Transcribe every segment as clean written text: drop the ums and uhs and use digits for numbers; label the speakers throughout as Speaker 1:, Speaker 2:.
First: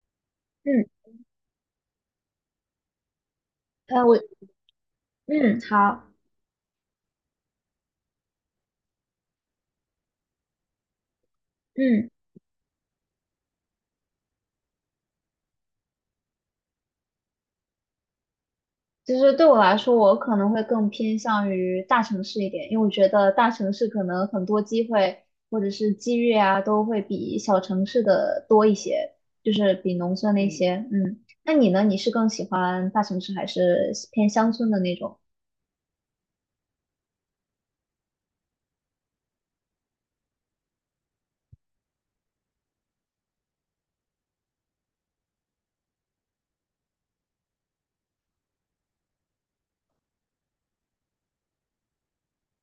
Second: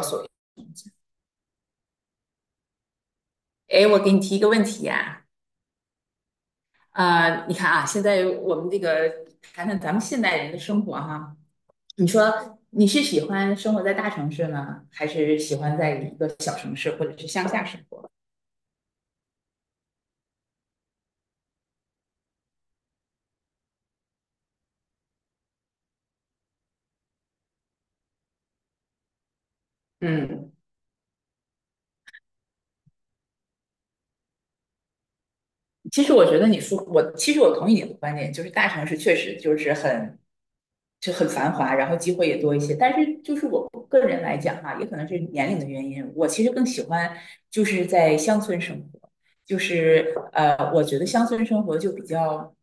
Speaker 1: 所
Speaker 2: 嗯，
Speaker 1: 哎，我给
Speaker 2: 我
Speaker 1: 你提一个问题呀、
Speaker 2: 嗯好，
Speaker 1: 啊，你看啊，现在我们这个谈谈咱们现代人的生活哈，你
Speaker 2: 嗯，
Speaker 1: 说你是喜欢生活在大城市呢，还是喜欢在一个小城市或者是乡下生活？
Speaker 2: 其实对我来说，我可能会更偏向于大城市一点，因为我觉得大城市可能很多机会或者是机遇啊，都会比小城市的多一些，就是比农村那嗯
Speaker 1: 嗯，
Speaker 2: 些。那你呢？你是更喜欢大城市还是偏乡村的那种？
Speaker 1: 其实我觉得你说我，其实我同意你的观点，就是大城市确实就是很繁华，然后机会也多一些。但是就是我个人来讲哈、也可能是年龄的原因，我其实更喜欢就是在乡村生活，就是我觉得乡村生活就比较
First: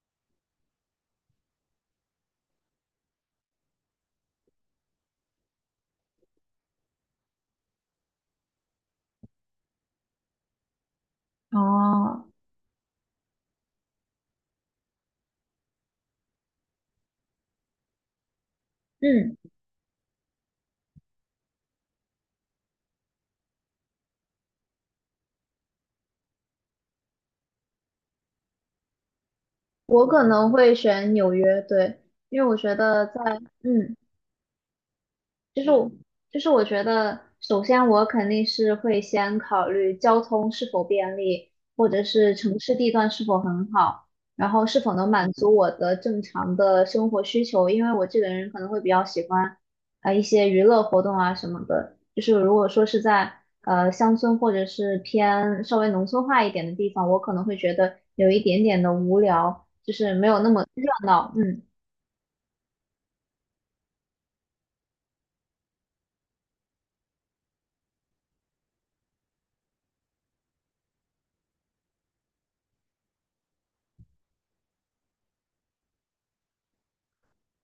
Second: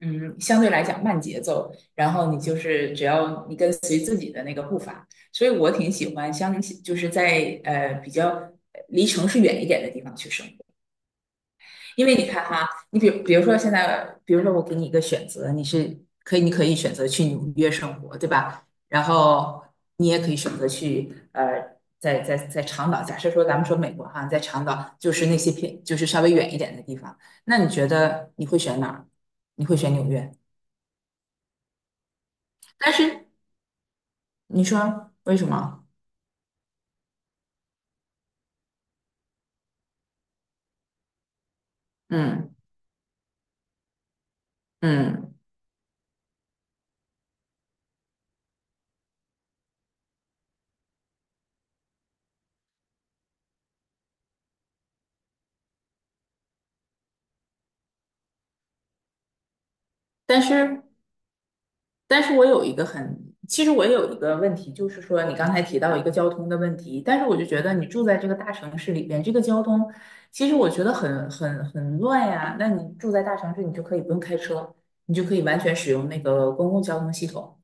Speaker 1: 嗯，相对来讲慢节奏，然后你就是只要你跟随自己的那个步伐，所以我挺喜欢乡，就是在比较离城市远一点的地方去生活。因为你
Speaker 2: 哦，
Speaker 1: 看哈，你比如说现在，比如说我给你一个选择，你是可以，你可以选择去纽约生活，对吧？然
Speaker 2: 嗯，
Speaker 1: 后你也可以选择去在长岛，假设说咱们说美国哈，在长岛就是那些偏就是稍微远一点的地方，那你觉得你会选哪儿？你会选纽
Speaker 2: 我可
Speaker 1: 约？
Speaker 2: 能会选纽约，对，因为我觉
Speaker 1: 但
Speaker 2: 得
Speaker 1: 是
Speaker 2: 在嗯。
Speaker 1: 你说为什
Speaker 2: 就是
Speaker 1: 么？
Speaker 2: 我，就是我觉得，首先我肯定是会先考虑交通是否便利，或者是
Speaker 1: 嗯
Speaker 2: 城市地段是否很好，然后是否能满
Speaker 1: 嗯，
Speaker 2: 足我的正常的生活需求。因为我这个人可能会比较喜欢，一些娱乐活动啊什么的。就是如果说是在乡村或者是偏稍微农村化一点的地方，我可能会觉得有一点点的无聊，就是没有
Speaker 1: 但
Speaker 2: 那么
Speaker 1: 是
Speaker 2: 热闹。嗯
Speaker 1: 但是我有一个很，其实我有一个问题，就是说你刚才提到一个交通的问题，但是我就觉得你住在这个大城市里边，这个交通其实我觉得很乱呀。那你住在大城市，你就可以不用开车，你就可以完全使用那个公共交通系统，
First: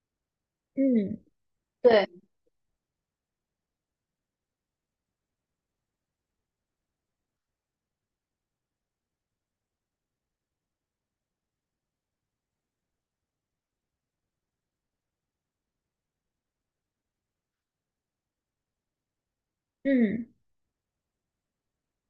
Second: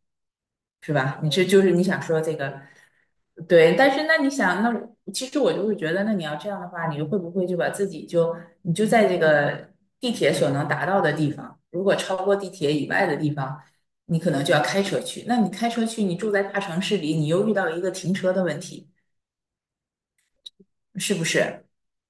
Speaker 1: 是吧？
Speaker 2: 嗯，
Speaker 1: 你是就是你想
Speaker 2: 对，
Speaker 1: 说这个？对，但是那你想，那我其实我就会觉得，那你要这样的话，你会不会就把自己就你就在这个地铁所能达到的地方，如果超过地铁以外的地方，你可能就要开车去。那你开车去，你住在大城市里，你又遇到一个停车的问题，
Speaker 2: 嗯
Speaker 1: 是不是？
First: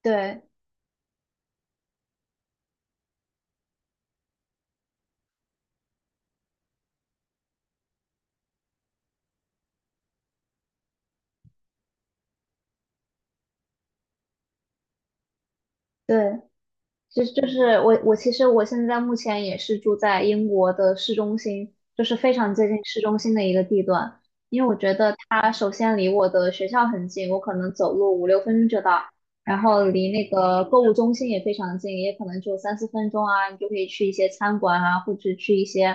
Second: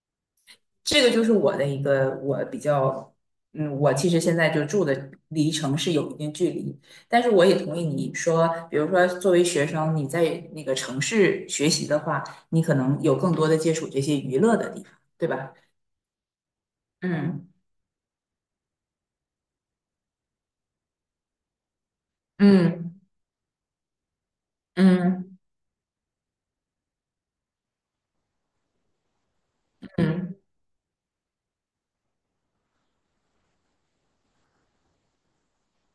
Speaker 2: 对
Speaker 1: 这个就是我的一个我比较，嗯，我其实现在就住的离城市有一定距离，但是我也同意你说，比如说作为学生，你在那个城市学习的话，你可能有更多的接触这些娱乐的地方，对吧？
Speaker 2: 对。就就
Speaker 1: 嗯
Speaker 2: 是我其实我现在目前也是住在英国的市中心，就是非常接近
Speaker 1: 嗯
Speaker 2: 市中心的一个地段。因为我觉得
Speaker 1: 嗯
Speaker 2: 它首先离我的学校很近，我可能走路5、6分钟就到，然后离那
Speaker 1: 嗯，
Speaker 2: 个购物中心也非常近，也可能就3、4分钟啊，你就可以去一些餐馆啊，或者去一些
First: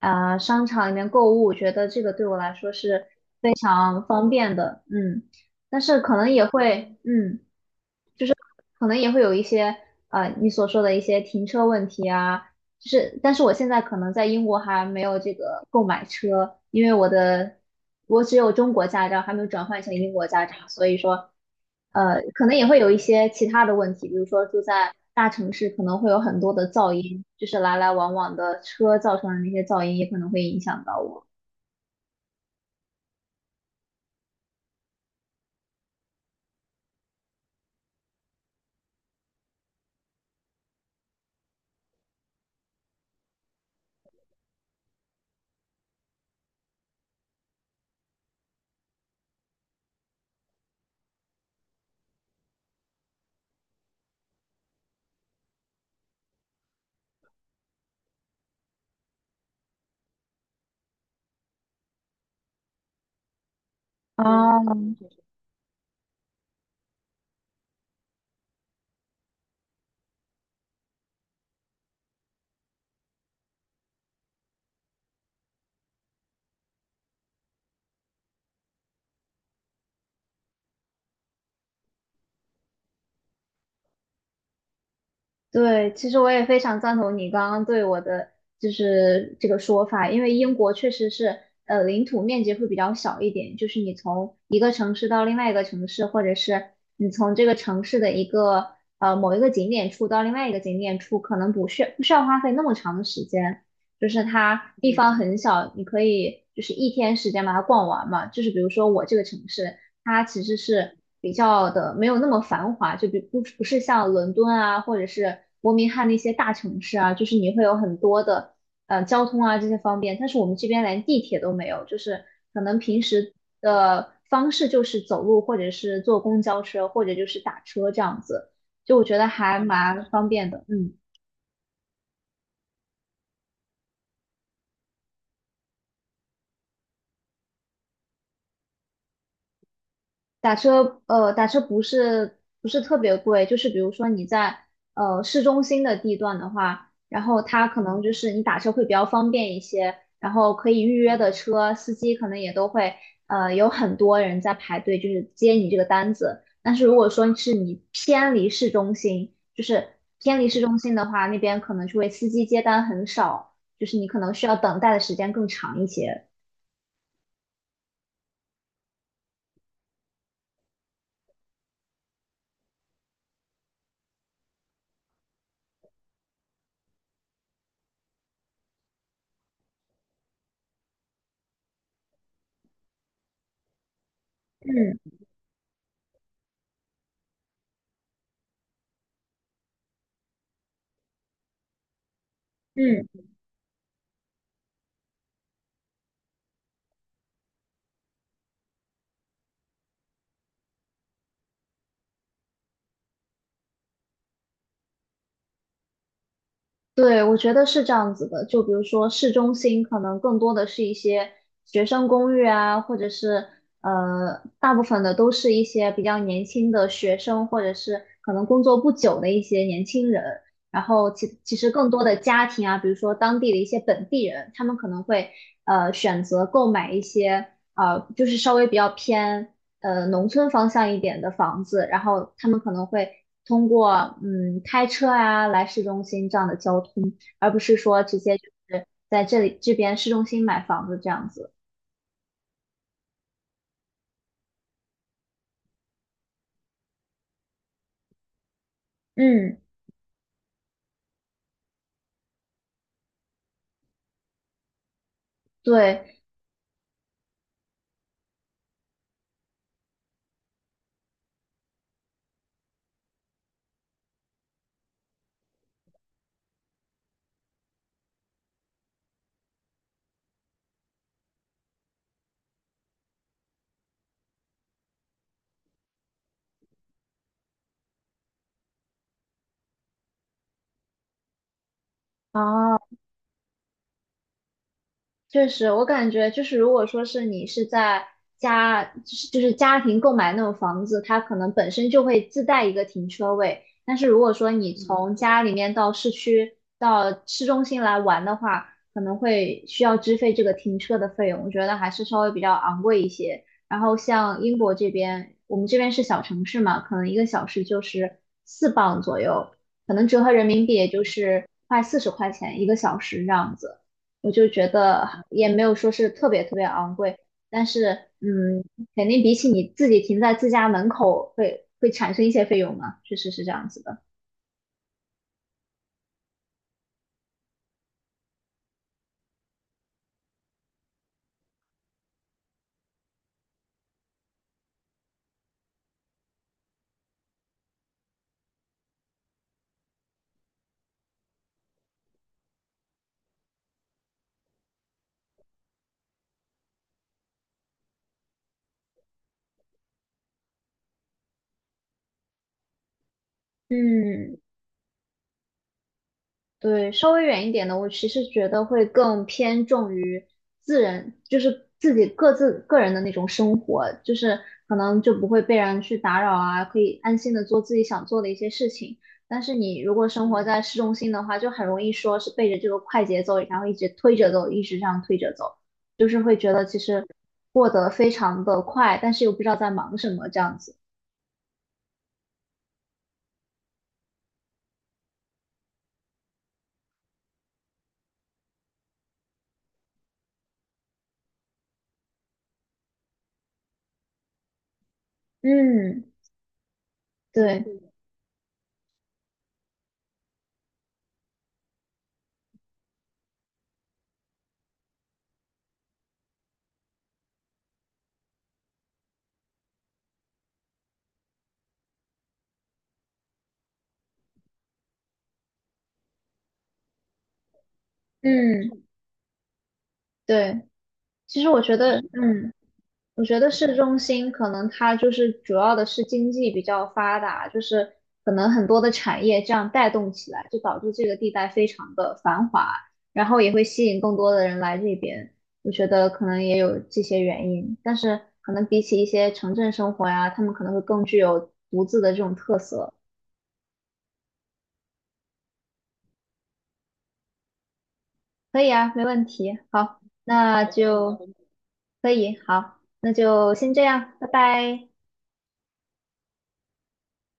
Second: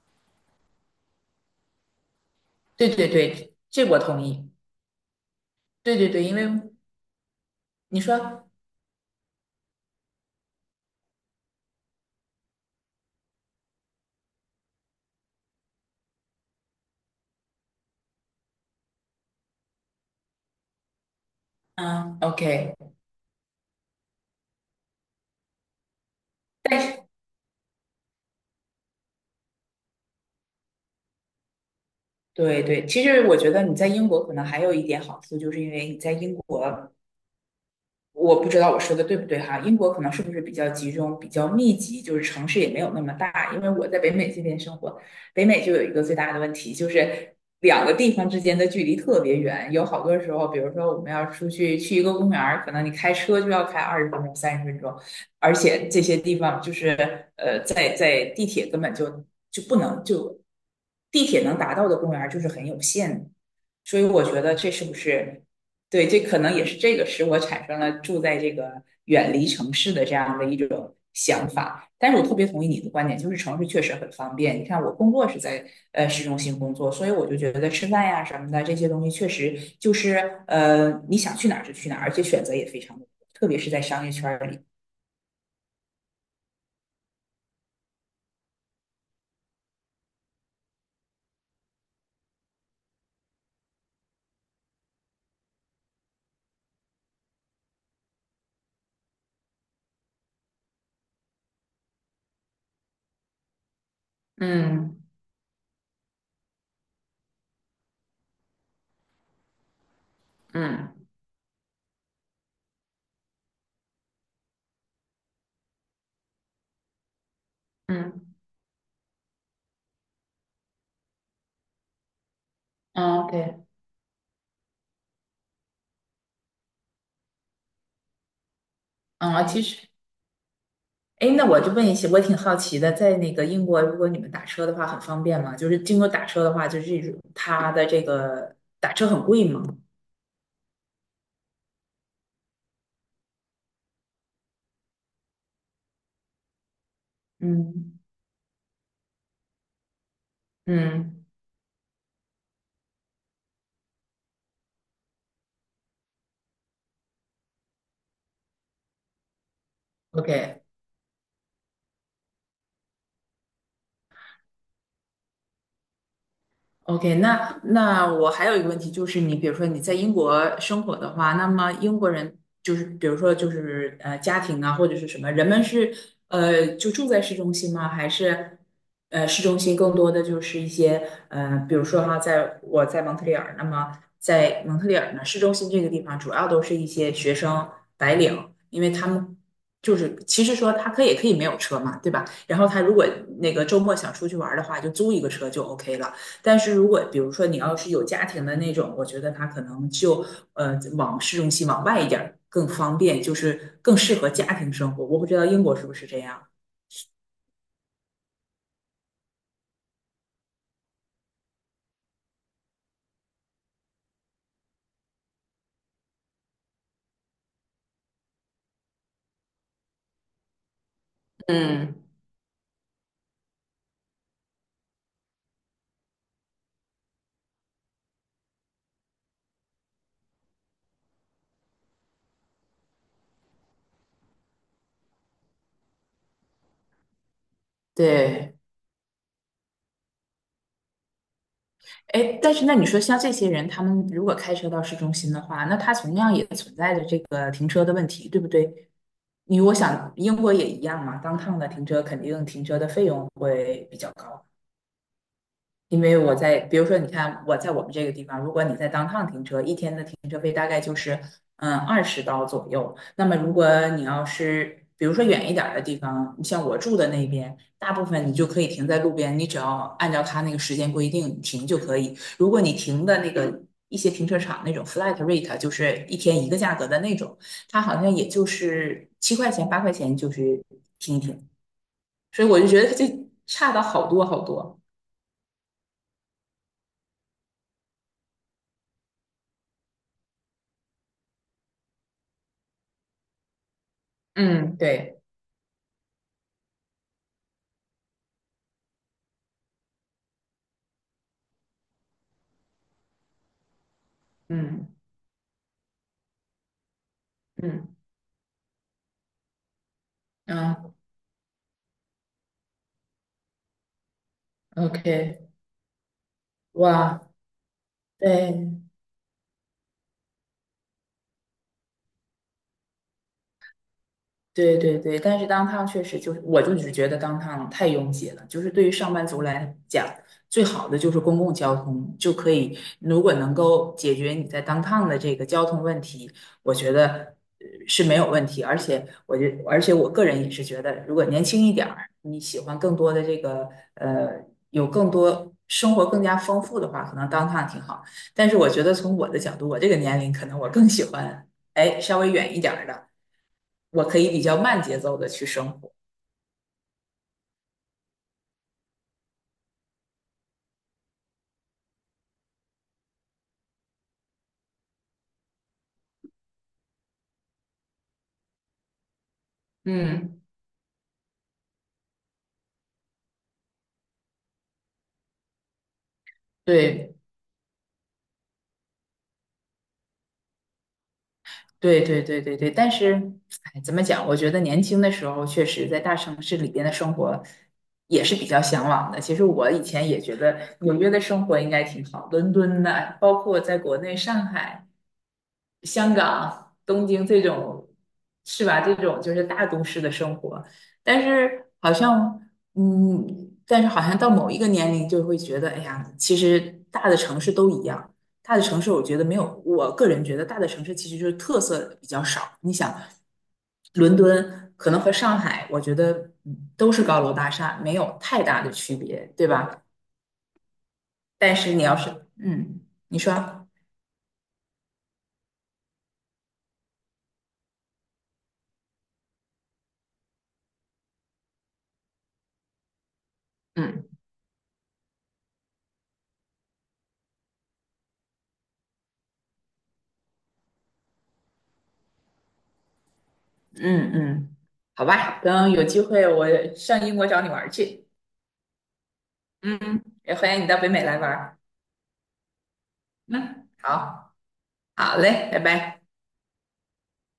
Speaker 2: 商场里面购物。我觉得这个对我来说
Speaker 1: 对
Speaker 2: 是
Speaker 1: 对
Speaker 2: 非
Speaker 1: 对，这我
Speaker 2: 常
Speaker 1: 同
Speaker 2: 方
Speaker 1: 意。
Speaker 2: 便的，嗯，但
Speaker 1: 对
Speaker 2: 是
Speaker 1: 对
Speaker 2: 可
Speaker 1: 对，
Speaker 2: 能
Speaker 1: 因为
Speaker 2: 也会。
Speaker 1: 你说，
Speaker 2: 可能也会有一些你所说的一些停车问题啊，就是但是我现在可能在英国还没有这个购买车，因为我只有中国驾照，还没有转换成英国驾照，所以说
Speaker 1: 嗯
Speaker 2: 可能也
Speaker 1: ，OK。
Speaker 2: 会有一些其他的问题，比如说住在大城市可能会有很多的
Speaker 1: 但
Speaker 2: 噪
Speaker 1: 是
Speaker 2: 音，就是来来往往的车造成的那些噪音也可能会影响到我。
Speaker 1: 对对，其实我觉得你在英国可能还有一点好处，就是因为你在英国。我不知道我说的对不对哈，英国可能是不是比较集中、比较密集，就是城市也没有那么大。因为我在北美这边生活，北美就有一个最大的问题，就是两个地方之间的距离特别远。有好多时候，比如说我们要出去去一个公园可能你开车就要开20分钟、30分钟，而且这些地方就是在地铁根本就就不能就地铁能达到的公园就是很有限的。所以我觉得这是不
Speaker 2: 哦，
Speaker 1: 是对，这可能也是这个使我产生了住在这个远离城市的这样的一种想法。但是我特别同意你的观点，就是城市确实很方便。你看，我工作是在市中心工作，所以我就觉得吃饭呀什么的这些东西，确实就是你想去哪儿就去哪儿，而且选择也非常的多，特别是在商业圈儿里。
Speaker 2: 对，其实我也非常赞同你刚刚对我的就是这个说法，因为英国确实是领土面积会比较小一点，就是你从一个城市到另外一个城市，或者是你从这个城市的一个某一个景点处到另外一个景点处，可能不需要花费那么长的时间，就是它地嗯
Speaker 1: 嗯
Speaker 2: 方很小，你可以就是一天时间把它逛完嘛，就是比如说我这个城市。它其实
Speaker 1: 嗯
Speaker 2: 是比较的没有那么繁华，就比不是像伦敦啊，或者是伯明翰那些大城市啊，就是你会有很
Speaker 1: 嗯
Speaker 2: 多的交通啊这些方便，但是我们这边连地铁都没有，就是可能平
Speaker 1: o k
Speaker 2: 时的方式就是走路，或者是坐公交车，或者就是打车这样子，就我觉得
Speaker 1: 嗯，
Speaker 2: 还
Speaker 1: 其实
Speaker 2: 蛮方便的，嗯。
Speaker 1: 哎，那我就问一下，我挺好奇的，在那个英国，如果你们打车的话，很方便吗？就是经过打车的话，就是这种它的这个打车很贵吗？
Speaker 2: 打车，打车不是特别贵，就是比如说你在市中心的地段的话，然后它可
Speaker 1: 嗯，
Speaker 2: 能就是你打车会比较方便一些，然后可以预约
Speaker 1: 嗯
Speaker 2: 的车，司机可能也都会有很多人在排队，就是接你这个单子。但是如果说是你偏离市中心，就是偏离
Speaker 1: ，OK，
Speaker 2: 市中心的话，那边可能就会司机接单很少，就是你可能需要等待的时间更长一些。
Speaker 1: OK，那那我还有一个问题，就是你比如说你在英国生活的话，那么英国人就是比如说就是家庭啊或者是什么，人们是就住在市中心吗？还是市中心更多的就是一些比如说哈，在我在蒙特利尔，那么在蒙特利尔
Speaker 2: 嗯
Speaker 1: 呢，市中心这个地方主要都是一些学生白领，因为他们就是其实说他可以没有车嘛，对吧？然后他如果
Speaker 2: 嗯。
Speaker 1: 那个周末想出去玩儿的话，就租一个车就 OK 了。但是如果比如说你要是有家庭的那种，我觉得他可能就往市中心往外一点儿更方便，就是更适合家庭生活。我不知道英国是不是这样。
Speaker 2: 对，我觉得是这样子的。就比如说市中心，可能更多的是一些学生公寓啊，或者是大部分的都是一些比较年轻的学生，或者是可能工作不久的一些年轻人。然后其实更
Speaker 1: 嗯，
Speaker 2: 多的家庭啊，比如说当地的一些本地人，他们可能会选择购买一些就是稍微比较偏农村方向一点的房子，然后他们可能会通过开车啊来市中心这样的交通，而不是说直接就
Speaker 1: 对，
Speaker 2: 是在这里这边市中心买房子这样子。
Speaker 1: 哎，但是那你说像这些人，他们如果开车到市中心的话，那他同样也存在着这个停车的问题，对不对？
Speaker 2: 嗯，
Speaker 1: 因为我想英国也一样嘛，当趟的停车肯定停车的费用会比较高。因
Speaker 2: 对，
Speaker 1: 为我在，比如说，你看我在我们这个地方，如果你在当趟停车，一天的停车费大概就是嗯20刀左右。那么如果你要是比如说远一点儿的地方，你像我住的那边，大部分你就可以停在路边，你只要按照他那个时间规定停就可以。如果你停的那个一些停车场那种 flat rate，就是一天一个价格的那种，它好像也就是7块钱8块钱就是停一停，所以我就
Speaker 2: 啊。
Speaker 1: 觉得它就差的好多好多。
Speaker 2: 确实，我感觉就是，如果说是你是在家，就是家庭购买那种房子，它可能本身就会自带一个停车位。但是如果说你
Speaker 1: 嗯，
Speaker 2: 从
Speaker 1: 对。
Speaker 2: 家里面到市区、到市中心来玩的话，可能会需要支费这个停车的费用，我觉得还是稍微比较昂贵一些。然后像英国这
Speaker 1: 嗯。
Speaker 2: 边，我们这边是小城市嘛，可能一个小时就
Speaker 1: 嗯
Speaker 2: 是4磅左右，可能折合人民币也
Speaker 1: 啊
Speaker 2: 就是快40块钱一个小时这样子。我就觉得
Speaker 1: ，OK，
Speaker 2: 也没有说是特别特别昂贵，
Speaker 1: 哇，
Speaker 2: 但是
Speaker 1: 对，
Speaker 2: 嗯，肯定比起你自己停在自家门口会产生一些费用嘛，确实是这样子的。
Speaker 1: 对对对，但是当趟确实就是，我就只觉得当趟太拥挤了。就是对于上班族来讲，最好的就是公共交通，就可以如果能够解决你在当趟的这个交通问题，我觉得是没有问题。而且我觉，而且我个人也是觉得，如果年轻一点儿，你喜欢更多的这个呃，有更多生活更加丰富的话，可能当趟挺好。但是我觉得从我的角度，我这个年龄，可能我更喜欢哎稍微远一点儿的。我可以
Speaker 2: 嗯，
Speaker 1: 比较慢节奏的去生活。
Speaker 2: 对，稍微远一点的，我其实觉得会更偏重于自然，就是自己各自个人的那种生活，就是可能就不会被人去打扰啊，可以安心的做自己想做的一些事情。但是你如果生
Speaker 1: 嗯，
Speaker 2: 活在市中心的话，就很容易说是背着这个快节奏，然后一直推着走，一直这样推着走，就是会觉得其实
Speaker 1: 对，
Speaker 2: 过得非常的快，但是又不知道在忙什么这样子。
Speaker 1: 对，对，对，对，对。但是，哎，怎么讲？我觉得年轻的时候，确实在大城市里边的生活也是比较向往的。其实我以前也觉得纽约的生活应该挺好，伦敦的，包括在国内上海，
Speaker 2: 嗯，
Speaker 1: 香港、东京这
Speaker 2: 对，
Speaker 1: 种，是吧？这种就是大都市的生活，但是好像，嗯，但是好像到某一个年龄就会觉得，哎呀，其实大的城市都一样。大的城市，我觉得没有，我个人觉得大的城市其实就是特色比较少。你想，伦敦可能和上海，我觉得嗯都是高楼大厦，没有太大的
Speaker 2: 嗯，
Speaker 1: 区别，对吧？
Speaker 2: 对，其实
Speaker 1: 但
Speaker 2: 我
Speaker 1: 是
Speaker 2: 觉
Speaker 1: 你要
Speaker 2: 得，
Speaker 1: 是，
Speaker 2: 嗯。
Speaker 1: 嗯，你
Speaker 2: 我觉得
Speaker 1: 说。
Speaker 2: 市中心可能它就是主要的是经济比较发达，就是可能很多的产业这样带动起来，就导致这个地带非常的繁华，然后也会吸引更
Speaker 1: 嗯。
Speaker 2: 多的人来这边。我觉得可能也有这些原因，但是可能比起一些城镇生活呀，他们可能会更具有独自的这种特色。
Speaker 1: 嗯嗯，好吧，等有机会我上英国找你玩儿去。
Speaker 2: 可以啊，没问题。好，
Speaker 1: 嗯，也欢
Speaker 2: 那
Speaker 1: 迎你到北美
Speaker 2: 就
Speaker 1: 来玩儿
Speaker 2: 可以，好，那就
Speaker 1: 嗯，
Speaker 2: 先这样，拜
Speaker 1: 好，
Speaker 2: 拜。
Speaker 1: 好嘞，拜拜。